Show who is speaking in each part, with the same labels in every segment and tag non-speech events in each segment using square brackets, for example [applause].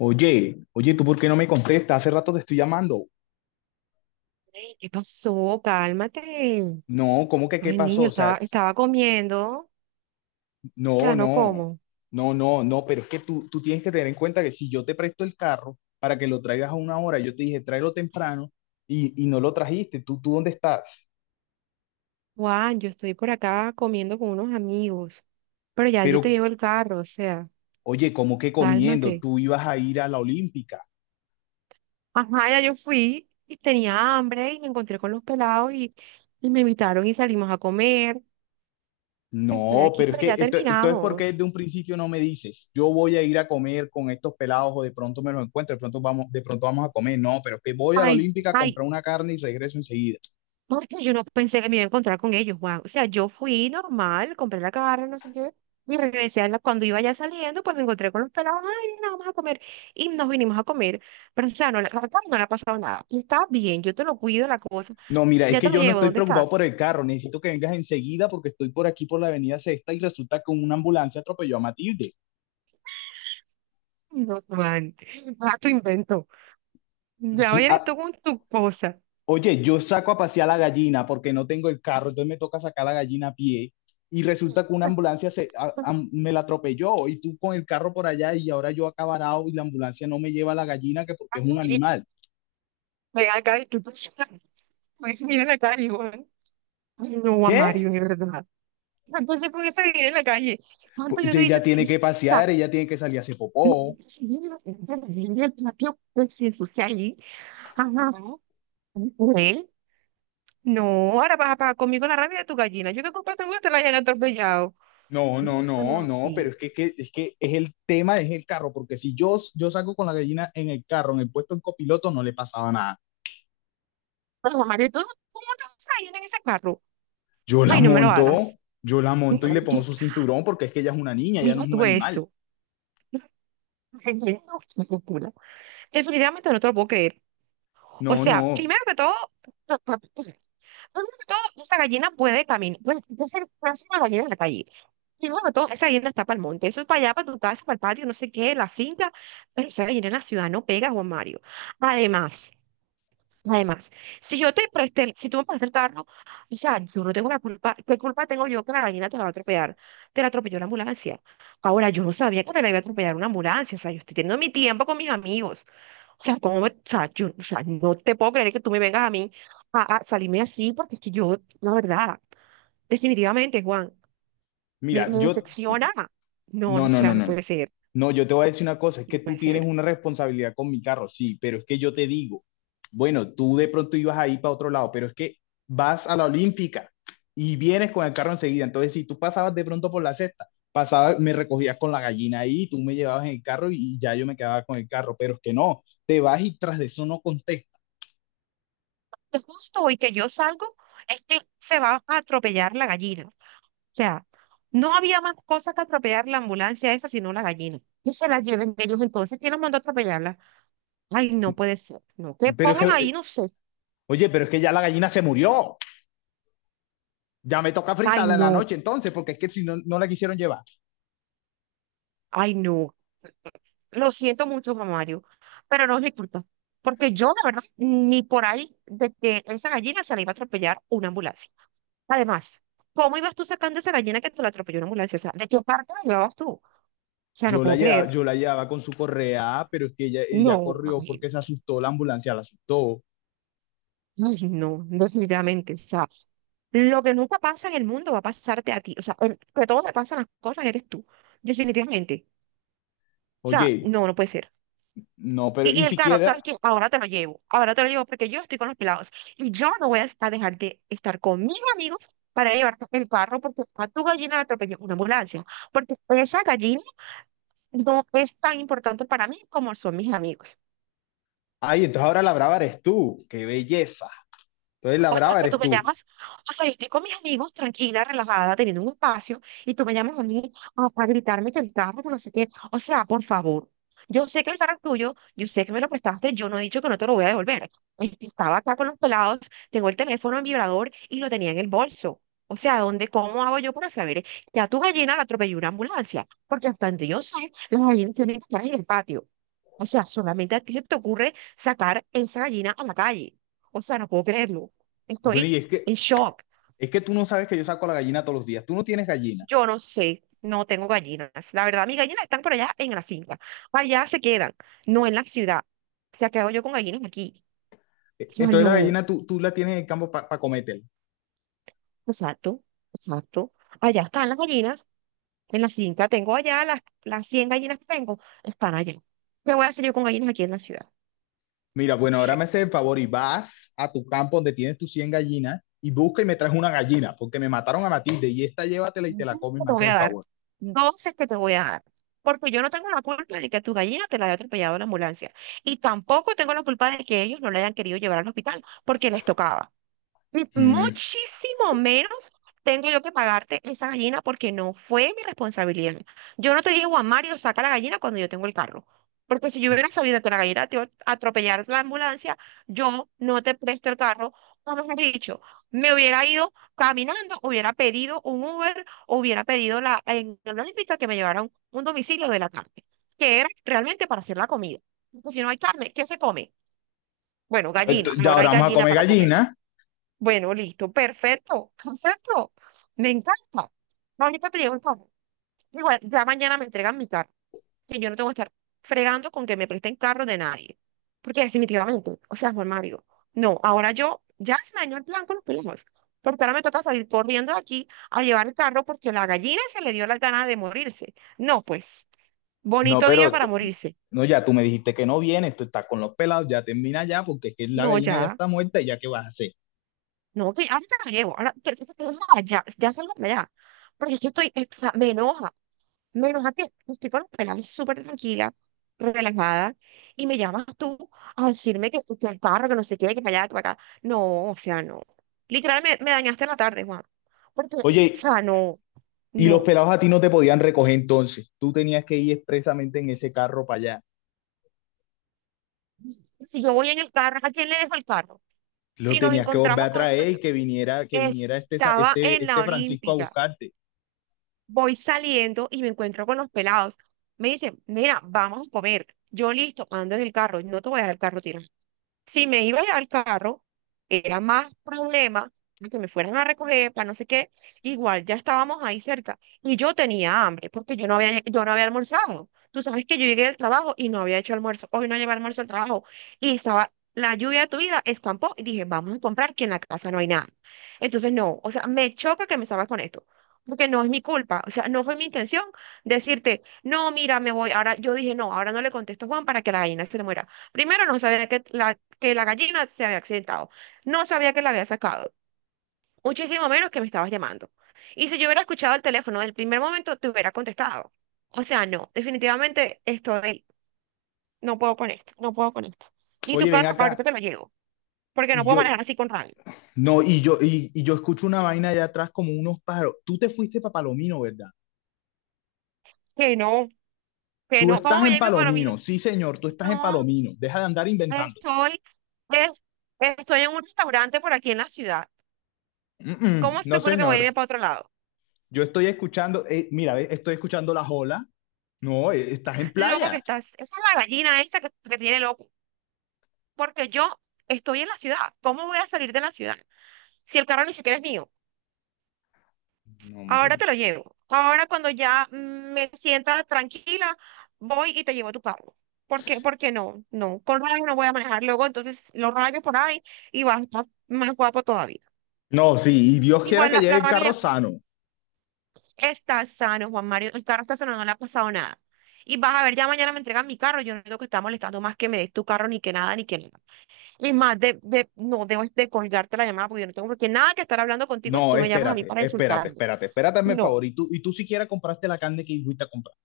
Speaker 1: Oye, oye, ¿tú por qué no me contestas? Hace rato te estoy llamando.
Speaker 2: Ey, ¿qué pasó? Cálmate.
Speaker 1: No, ¿cómo que qué
Speaker 2: Ay,
Speaker 1: pasó?
Speaker 2: niño,
Speaker 1: O sea,
Speaker 2: estaba, estaba comiendo. O
Speaker 1: no,
Speaker 2: sea, no
Speaker 1: no,
Speaker 2: como.
Speaker 1: no, no, no, pero es que tú tienes que tener en cuenta que si yo te presto el carro para que lo traigas a una hora, yo te dije tráelo temprano y no lo trajiste. ¿Tú dónde estás?
Speaker 2: Juan, yo estoy por acá comiendo con unos amigos. Pero ya yo
Speaker 1: Pero,
Speaker 2: te llevo el carro, o sea,
Speaker 1: oye, ¿cómo que comiendo?
Speaker 2: cálmate.
Speaker 1: Tú ibas a ir a la Olímpica.
Speaker 2: Ajá, ya yo fui y tenía hambre y me encontré con los pelados y me invitaron y salimos a comer. Estoy
Speaker 1: No,
Speaker 2: aquí,
Speaker 1: pero es
Speaker 2: pero
Speaker 1: que
Speaker 2: ya
Speaker 1: Entonces, ¿por qué
Speaker 2: terminamos.
Speaker 1: desde un principio no me dices, yo voy a ir a comer con estos pelados o de pronto me los encuentro, de pronto vamos a comer? No, pero es que voy a la
Speaker 2: Ay,
Speaker 1: Olímpica a
Speaker 2: ay,
Speaker 1: comprar una carne y regreso enseguida.
Speaker 2: porque yo no pensé que me iba a encontrar con ellos, Juan. O sea, yo fui normal, compré la carne, no sé qué, y regresé a la, cuando iba ya saliendo, pues me encontré con los pelados, ay, nada, vamos a comer, y nos vinimos a comer. Pero, o sea, no, la carne no le ha pasado nada. Y está bien, yo te lo cuido, la cosa,
Speaker 1: No, mira, es
Speaker 2: ya te
Speaker 1: que
Speaker 2: lo
Speaker 1: yo no
Speaker 2: llevo,
Speaker 1: estoy
Speaker 2: ¿dónde
Speaker 1: preocupado
Speaker 2: estás?
Speaker 1: por el carro, necesito que vengas enseguida porque estoy por aquí por la Avenida Sexta y resulta que una ambulancia atropelló a Matilde.
Speaker 2: No, Juan, a [laughs] tu invento. Ya
Speaker 1: Sí,
Speaker 2: vienes
Speaker 1: ah,
Speaker 2: tú con tu cosa.
Speaker 1: oye, yo saco a pasear la gallina porque no tengo el carro, entonces me toca sacar la gallina a pie y resulta que una
Speaker 2: [laughs]
Speaker 1: ambulancia me la atropelló y tú con el carro por allá y ahora yo acá varado y la ambulancia no me lleva a la gallina que porque es un animal.
Speaker 2: Ven acá y tú, [laughs] pues, mira la calle, Juan. Ay, no, a
Speaker 1: ¿Qué?
Speaker 2: Mario, de verdad. Entonces, con esa vida en la calle,
Speaker 1: Pues,
Speaker 2: ¿cuánto yo te he dicho?
Speaker 1: ella tiene que
Speaker 2: [laughs]
Speaker 1: pasear, ella tiene que salir a hacer popó.
Speaker 2: Yo pues, si ensucia ahí. Ajá. No, ¿eh? No, ahora vas a pagar conmigo la rabia de tu gallina. Yo que culpa tengo que te la hayan atropellado.
Speaker 1: No, no,
Speaker 2: No, eso no
Speaker 1: no,
Speaker 2: es
Speaker 1: no, pero
Speaker 2: así.
Speaker 1: es que, es que es el tema, es el carro, porque si yo, yo saco con la gallina en el carro, en el puesto en copiloto, no le pasaba nada.
Speaker 2: Pero, Mario, ¿tú cómo te vas a ir en ese carro? Ay, no me lo hagas.
Speaker 1: Yo la
Speaker 2: No,
Speaker 1: monto y le pongo
Speaker 2: yo,
Speaker 1: su cinturón porque es que ella es una niña, ella no
Speaker 2: mira
Speaker 1: es un
Speaker 2: tú
Speaker 1: animal.
Speaker 2: eso. Ay, no, qué locura. Definitivamente no te lo puedo creer. O
Speaker 1: No,
Speaker 2: sea,
Speaker 1: no.
Speaker 2: primero que todo, pa- pa- pa- primero que todo, esa gallina puede caminar, puede ser una gallina en la calle. Y bueno, todo, esa guinda está para el monte, eso es para allá, para tu casa, para el patio, no sé qué, la finca, pero esa guinda en la ciudad no pega, Juan Mario. Además, además, si yo te presté, el- si tú me prestas el carro, o sea, yo no tengo la culpa, ¿qué culpa tengo yo que la gallina te la va a atropellar? Te la atropelló la ambulancia. Ahora, yo no sabía que te la iba a atropellar una ambulancia, o sea, yo estoy teniendo mi tiempo con mis amigos. O sea, ¿cómo me- o sea, yo, o sea, no te puedo creer que tú me vengas a mí a salirme así, porque es que yo, la verdad, definitivamente, Juan me,
Speaker 1: Mira,
Speaker 2: me decepciona. No, no,
Speaker 1: no,
Speaker 2: o
Speaker 1: no,
Speaker 2: sea,
Speaker 1: no,
Speaker 2: no
Speaker 1: no.
Speaker 2: puede ser,
Speaker 1: No, yo te voy a decir una cosa, es
Speaker 2: no
Speaker 1: que tú
Speaker 2: puede
Speaker 1: tienes
Speaker 2: ser.
Speaker 1: una responsabilidad con mi carro, sí, pero es que yo te digo, bueno, tú de pronto ibas ahí para otro lado, pero es que vas a la Olímpica y vienes con el carro enseguida. Entonces, si tú pasabas de pronto por la cesta, pasabas, me recogías con la gallina ahí, tú me llevabas en el carro y ya yo me quedaba con el carro, pero es que no, te vas y tras de eso no contestas.
Speaker 2: De justo hoy que yo salgo, es que se va a atropellar la gallina. O sea, no había más cosa que atropellar la ambulancia esa, sino la gallina. Que se la lleven ellos entonces, ¿quién los mandó a atropellarla? Ay, no puede ser, no. Que
Speaker 1: Pero es
Speaker 2: pongan
Speaker 1: que,
Speaker 2: ahí, no sé.
Speaker 1: oye, pero es que ya la gallina se murió. Ya me toca
Speaker 2: Ay,
Speaker 1: fritarla en la
Speaker 2: no,
Speaker 1: noche entonces, porque es que si no, no la quisieron llevar.
Speaker 2: ay, no. Lo siento mucho, Juan Mario, pero no es mi culpa. Porque yo, la verdad, ni por ahí de que esa gallina se la iba a atropellar una ambulancia. Además, ¿cómo ibas tú sacando esa gallina que te la atropelló una ambulancia? O sea, ¿de qué parte la llevabas tú? O sea, no puedo creer.
Speaker 1: Yo la llevaba con su correa, "Ah, pero es que ella
Speaker 2: No,
Speaker 1: corrió
Speaker 2: Magdalena.
Speaker 1: porque se asustó, la ambulancia la asustó.
Speaker 2: Ay, no, definitivamente. O sea, lo que nunca pasa en el mundo va a pasarte a ti. O sea, el que todo te pasan las cosas eres tú. Definitivamente. O sea,
Speaker 1: Oye,
Speaker 2: no, no puede ser.
Speaker 1: no, pero y
Speaker 2: Y el carro,
Speaker 1: siquiera,
Speaker 2: ¿sabes qué? Ahora te lo llevo. Ahora te lo llevo porque yo estoy con los pelados. Y yo no voy a dejar de estar con mis amigos para llevarte el carro porque a tu gallina la atropelló una ambulancia. Porque esa gallina no es tan importante para mí como son mis amigos.
Speaker 1: ay, entonces ahora la brava eres tú, qué belleza. Entonces la
Speaker 2: O sea,
Speaker 1: brava
Speaker 2: que tú
Speaker 1: eres
Speaker 2: me
Speaker 1: tú.
Speaker 2: llamas, o sea, yo estoy con mis amigos, tranquila, relajada, teniendo un espacio, y tú me llamas a mí ah, para gritarme que el carro, que no sé qué. O sea, por favor, yo sé que el carro es tuyo, yo sé que me lo prestaste, yo no he dicho que no te lo voy a devolver. Estaba acá con los pelados, tengo el teléfono en vibrador y lo tenía en el bolso. O sea, ¿dónde, cómo hago yo para saber que a tu gallina la atropelló una ambulancia? Porque hasta donde yo sé, las gallinas tienen que estar en el patio. O sea, solamente a ti se te ocurre sacar esa gallina a la calle. O sea, no puedo creerlo.
Speaker 1: Bueno,
Speaker 2: Estoy
Speaker 1: y
Speaker 2: en shock.
Speaker 1: es que tú no sabes que yo saco la gallina todos los días, tú no tienes gallina.
Speaker 2: Yo no sé, no tengo gallinas. La verdad, mis gallinas están por allá en la finca. Allá se quedan, no en la ciudad. O sea, ¿qué hago yo con gallinas aquí? O
Speaker 1: E-
Speaker 2: sea,
Speaker 1: Entonces la
Speaker 2: no.
Speaker 1: gallina tú la tienes en el campo para cometer.
Speaker 2: Exacto, exacto. Allá están las gallinas. En la finca tengo allá las 100 gallinas que tengo, están allá. ¿Qué voy a hacer yo con gallinas aquí en la ciudad?
Speaker 1: Mira, bueno, ahora me haces el favor y vas a tu campo donde tienes tus 100 gallinas y busca y me traes una gallina, porque me mataron a Matilde y esta llévatela y te
Speaker 2: Dos
Speaker 1: la comes,
Speaker 2: que
Speaker 1: me
Speaker 2: te voy
Speaker 1: haces
Speaker 2: a
Speaker 1: el
Speaker 2: dar.
Speaker 1: favor.
Speaker 2: Dos es que te voy a dar. Porque yo no tengo la culpa de que tu gallina te la haya atropellado la ambulancia. Y tampoco tengo la culpa de que ellos no la hayan querido llevar al hospital porque les tocaba
Speaker 1: Mm.
Speaker 2: muchísimo menos tengo yo que pagarte esa gallina porque no fue mi responsabilidad. Yo no te digo a Mario, saca la gallina cuando yo tengo el carro. Porque si yo hubiera sabido que la gallina te iba a atropellar la ambulancia, yo no te presto el carro. O mejor dicho, me hubiera ido caminando, hubiera pedido un Uber, o hubiera pedido la, en la Olímpica que me llevara a un domicilio de la carne, que era realmente para hacer la comida. Porque si no hay carne, ¿qué se come? Bueno,
Speaker 1: Ento-
Speaker 2: gallina,
Speaker 1: ya
Speaker 2: ahora
Speaker 1: ahora
Speaker 2: hay
Speaker 1: vamos a
Speaker 2: gallina
Speaker 1: comer
Speaker 2: para comer.
Speaker 1: gallina.
Speaker 2: Bueno, listo, perfecto, perfecto. Me encanta. Ahorita te llevo el carro. Igual, ya mañana me entregan mi carro. Que yo no tengo que estar fregando con que me presten carro de nadie. Porque definitivamente, o sea, Juan Mario, no, ahora yo ya se me dañó el plan con los primos. Porque ahora me toca salir corriendo de aquí a llevar el carro porque la gallina se le dio las ganas de morirse. No, pues,
Speaker 1: No,
Speaker 2: bonito día
Speaker 1: pero
Speaker 2: para morirse.
Speaker 1: no, ya tú me dijiste que no vienes, tú estás con los pelados, ya termina ya, porque es que la
Speaker 2: No,
Speaker 1: gallina ya
Speaker 2: ya,
Speaker 1: está muerta y ya qué vas a hacer.
Speaker 2: no, que ahorita lo llevo. Ahora, ya, ya salgo para allá. Porque es que estoy, o sea, me enoja. Menos a que estoy con los pelados súper tranquila, relajada, y me llamas tú a decirme que el carro, que no sé qué, que para allá, que para acá. No, o sea, no. Literal, me dañaste la tarde, Juan. Porque, o
Speaker 1: Oye,
Speaker 2: sea, no,
Speaker 1: y los
Speaker 2: no.
Speaker 1: pelados a ti no te podían recoger entonces, tú tenías que ir expresamente en ese carro para allá,
Speaker 2: Si yo voy en el carro, ¿a quién le dejo el carro?
Speaker 1: lo
Speaker 2: Si nos
Speaker 1: tenías que volver
Speaker 2: encontramos
Speaker 1: a
Speaker 2: con...
Speaker 1: traer y que viniera este, sa-
Speaker 2: Estaba
Speaker 1: este,
Speaker 2: en la
Speaker 1: este Francisco a
Speaker 2: Olímpica.
Speaker 1: buscarte.
Speaker 2: Voy saliendo y me encuentro con los pelados. Me dicen, mira, vamos a comer. Yo listo, ando en el carro, no te voy a dejar el carro tirado. Si me iba a llevar el carro, era más problema que me fueran a recoger para no sé qué. Igual ya estábamos ahí cerca y yo tenía hambre porque yo no había almorzado. Tú sabes que yo llegué del trabajo y no había hecho almuerzo. Hoy no llevé almuerzo al trabajo y estaba la lluvia de tu vida, escampó y dije, vamos a comprar que en la casa no hay nada. Entonces, no, o sea, me choca que me salgas con esto porque no es mi culpa, o sea, no fue mi intención decirte, no, mira, me voy, ahora yo dije, no, ahora no le contesto a Juan para que la gallina se le muera. Primero no sabía que que la gallina se había accidentado, no sabía que la había sacado, muchísimo menos que me estabas llamando. Y si yo hubiera escuchado el teléfono del primer momento, te hubiera contestado. O sea, no, definitivamente estoy, no puedo con esto, no puedo con esto. Y tu
Speaker 1: Oye, ven
Speaker 2: carro, ahorita
Speaker 1: acá,
Speaker 2: te lo llevo, porque no
Speaker 1: y
Speaker 2: puedo manejar
Speaker 1: yo,
Speaker 2: así con rabia.
Speaker 1: no, y yo, y yo escucho una vaina allá atrás como unos pájaros. Tú te fuiste para Palomino, ¿verdad?
Speaker 2: Que no, que
Speaker 1: Tú
Speaker 2: no, vamos
Speaker 1: estás en
Speaker 2: a mi para mí.
Speaker 1: Palomino, sí señor, tú estás en
Speaker 2: No,
Speaker 1: Palomino, deja de andar inventando.
Speaker 2: estoy, es- estoy en un restaurante por aquí en la ciudad.
Speaker 1: Mm, mm,
Speaker 2: ¿Cómo se te
Speaker 1: no
Speaker 2: ocurre que voy a irme
Speaker 1: señor.
Speaker 2: para otro lado?
Speaker 1: Yo estoy escuchando, mira, ve, estoy escuchando las olas. No, estás en
Speaker 2: Loco que
Speaker 1: playa.
Speaker 2: estás. Esa es la gallina esa que tiene loco. Porque yo estoy en la ciudad. ¿Cómo voy a salir de la ciudad? Si el carro ni siquiera es mío.
Speaker 1: No,
Speaker 2: Ahora te
Speaker 1: hombre.
Speaker 2: lo llevo. Ahora cuando ya me sienta tranquila, voy y te llevo tu carro. ¿Por qué? Porque no, no. Con rayos no voy a manejar luego. Entonces lo rayo por ahí y vas a estar más guapo todavía.
Speaker 1: No, sí, y Dios quiera
Speaker 2: Igual
Speaker 1: que
Speaker 2: la,
Speaker 1: llegue
Speaker 2: la
Speaker 1: el
Speaker 2: rabia ya
Speaker 1: carro
Speaker 2: está.
Speaker 1: sano.
Speaker 2: Está sano, Juan Mario. El carro está sano, no le ha pasado nada. Y vas a ver, ya mañana me entregan mi carro. Yo no digo que está molestando más que me des tu carro, ni que nada, ni que nada. Y más de no debo de colgarte la llamada porque yo no tengo por qué nada que estar hablando contigo si
Speaker 1: No,
Speaker 2: tú me llamas a mí
Speaker 1: espérate,
Speaker 2: para
Speaker 1: espérate,
Speaker 2: insultarme.
Speaker 1: espérate, espérate, mi
Speaker 2: No.
Speaker 1: favor. Y tú siquiera compraste la carne que fuiste a comprar.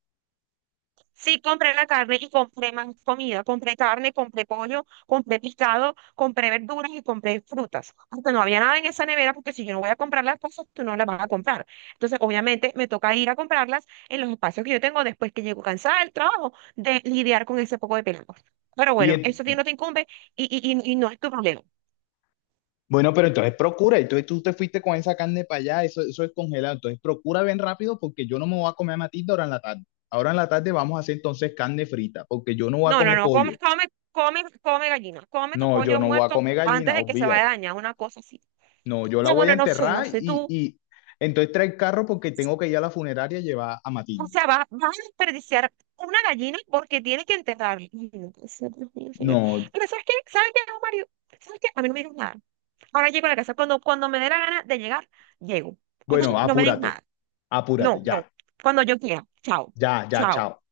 Speaker 2: Sí, compré la carne y compré más comida. Compré carne, compré pollo, compré pescado, compré verduras y compré frutas. Hasta no había nada en esa nevera porque si yo no voy a comprar las cosas, tú no las vas a comprar. Entonces, obviamente, me toca ir a comprarlas en los espacios que yo tengo después que llego cansada del trabajo de lidiar con ese poco de pelado. Pero
Speaker 1: Y
Speaker 2: bueno,
Speaker 1: en-
Speaker 2: eso a ti no te incumbe y no es tu problema.
Speaker 1: bueno, pero entonces procura. Entonces tú te fuiste con esa carne para allá, eso es congelado. Entonces procura bien rápido porque yo no me voy a comer a matilda ahora en la tarde. Ahora en la tarde vamos a hacer entonces carne frita porque yo no voy a
Speaker 2: No, no,
Speaker 1: comer
Speaker 2: no, come,
Speaker 1: pollo.
Speaker 2: come, come, come gallina. Come tu
Speaker 1: No, yo
Speaker 2: pollo
Speaker 1: no voy a
Speaker 2: muerto
Speaker 1: comer gallina,
Speaker 2: antes de que se vaya a
Speaker 1: olvídate.
Speaker 2: dañar, una cosa así.
Speaker 1: No, yo la
Speaker 2: No,
Speaker 1: voy a
Speaker 2: bueno, no sé, no
Speaker 1: enterrar
Speaker 2: sé
Speaker 1: y,
Speaker 2: tú.
Speaker 1: y entonces trae el carro porque tengo que ir a la funeraria y llevar a
Speaker 2: O
Speaker 1: Matilde.
Speaker 2: sea, va, va a desperdiciar una gallina porque tiene que enterrarla. Ay, no puede ser, Dios mío, señor.
Speaker 1: No,
Speaker 2: Pero ¿sabes qué? ¿Sabes qué, Mario? ¿Sabes qué? A mí no me digas nada. Ahora llego a la casa. Cuando, cuando me dé la gana de llegar, llego. Ok,
Speaker 1: bueno,
Speaker 2: no me digas
Speaker 1: apúrate,
Speaker 2: nada. No,
Speaker 1: apúrate,
Speaker 2: no.
Speaker 1: ya,
Speaker 2: Cuando yo quiera. Chao.
Speaker 1: ya, ya,
Speaker 2: Chao.
Speaker 1: chao.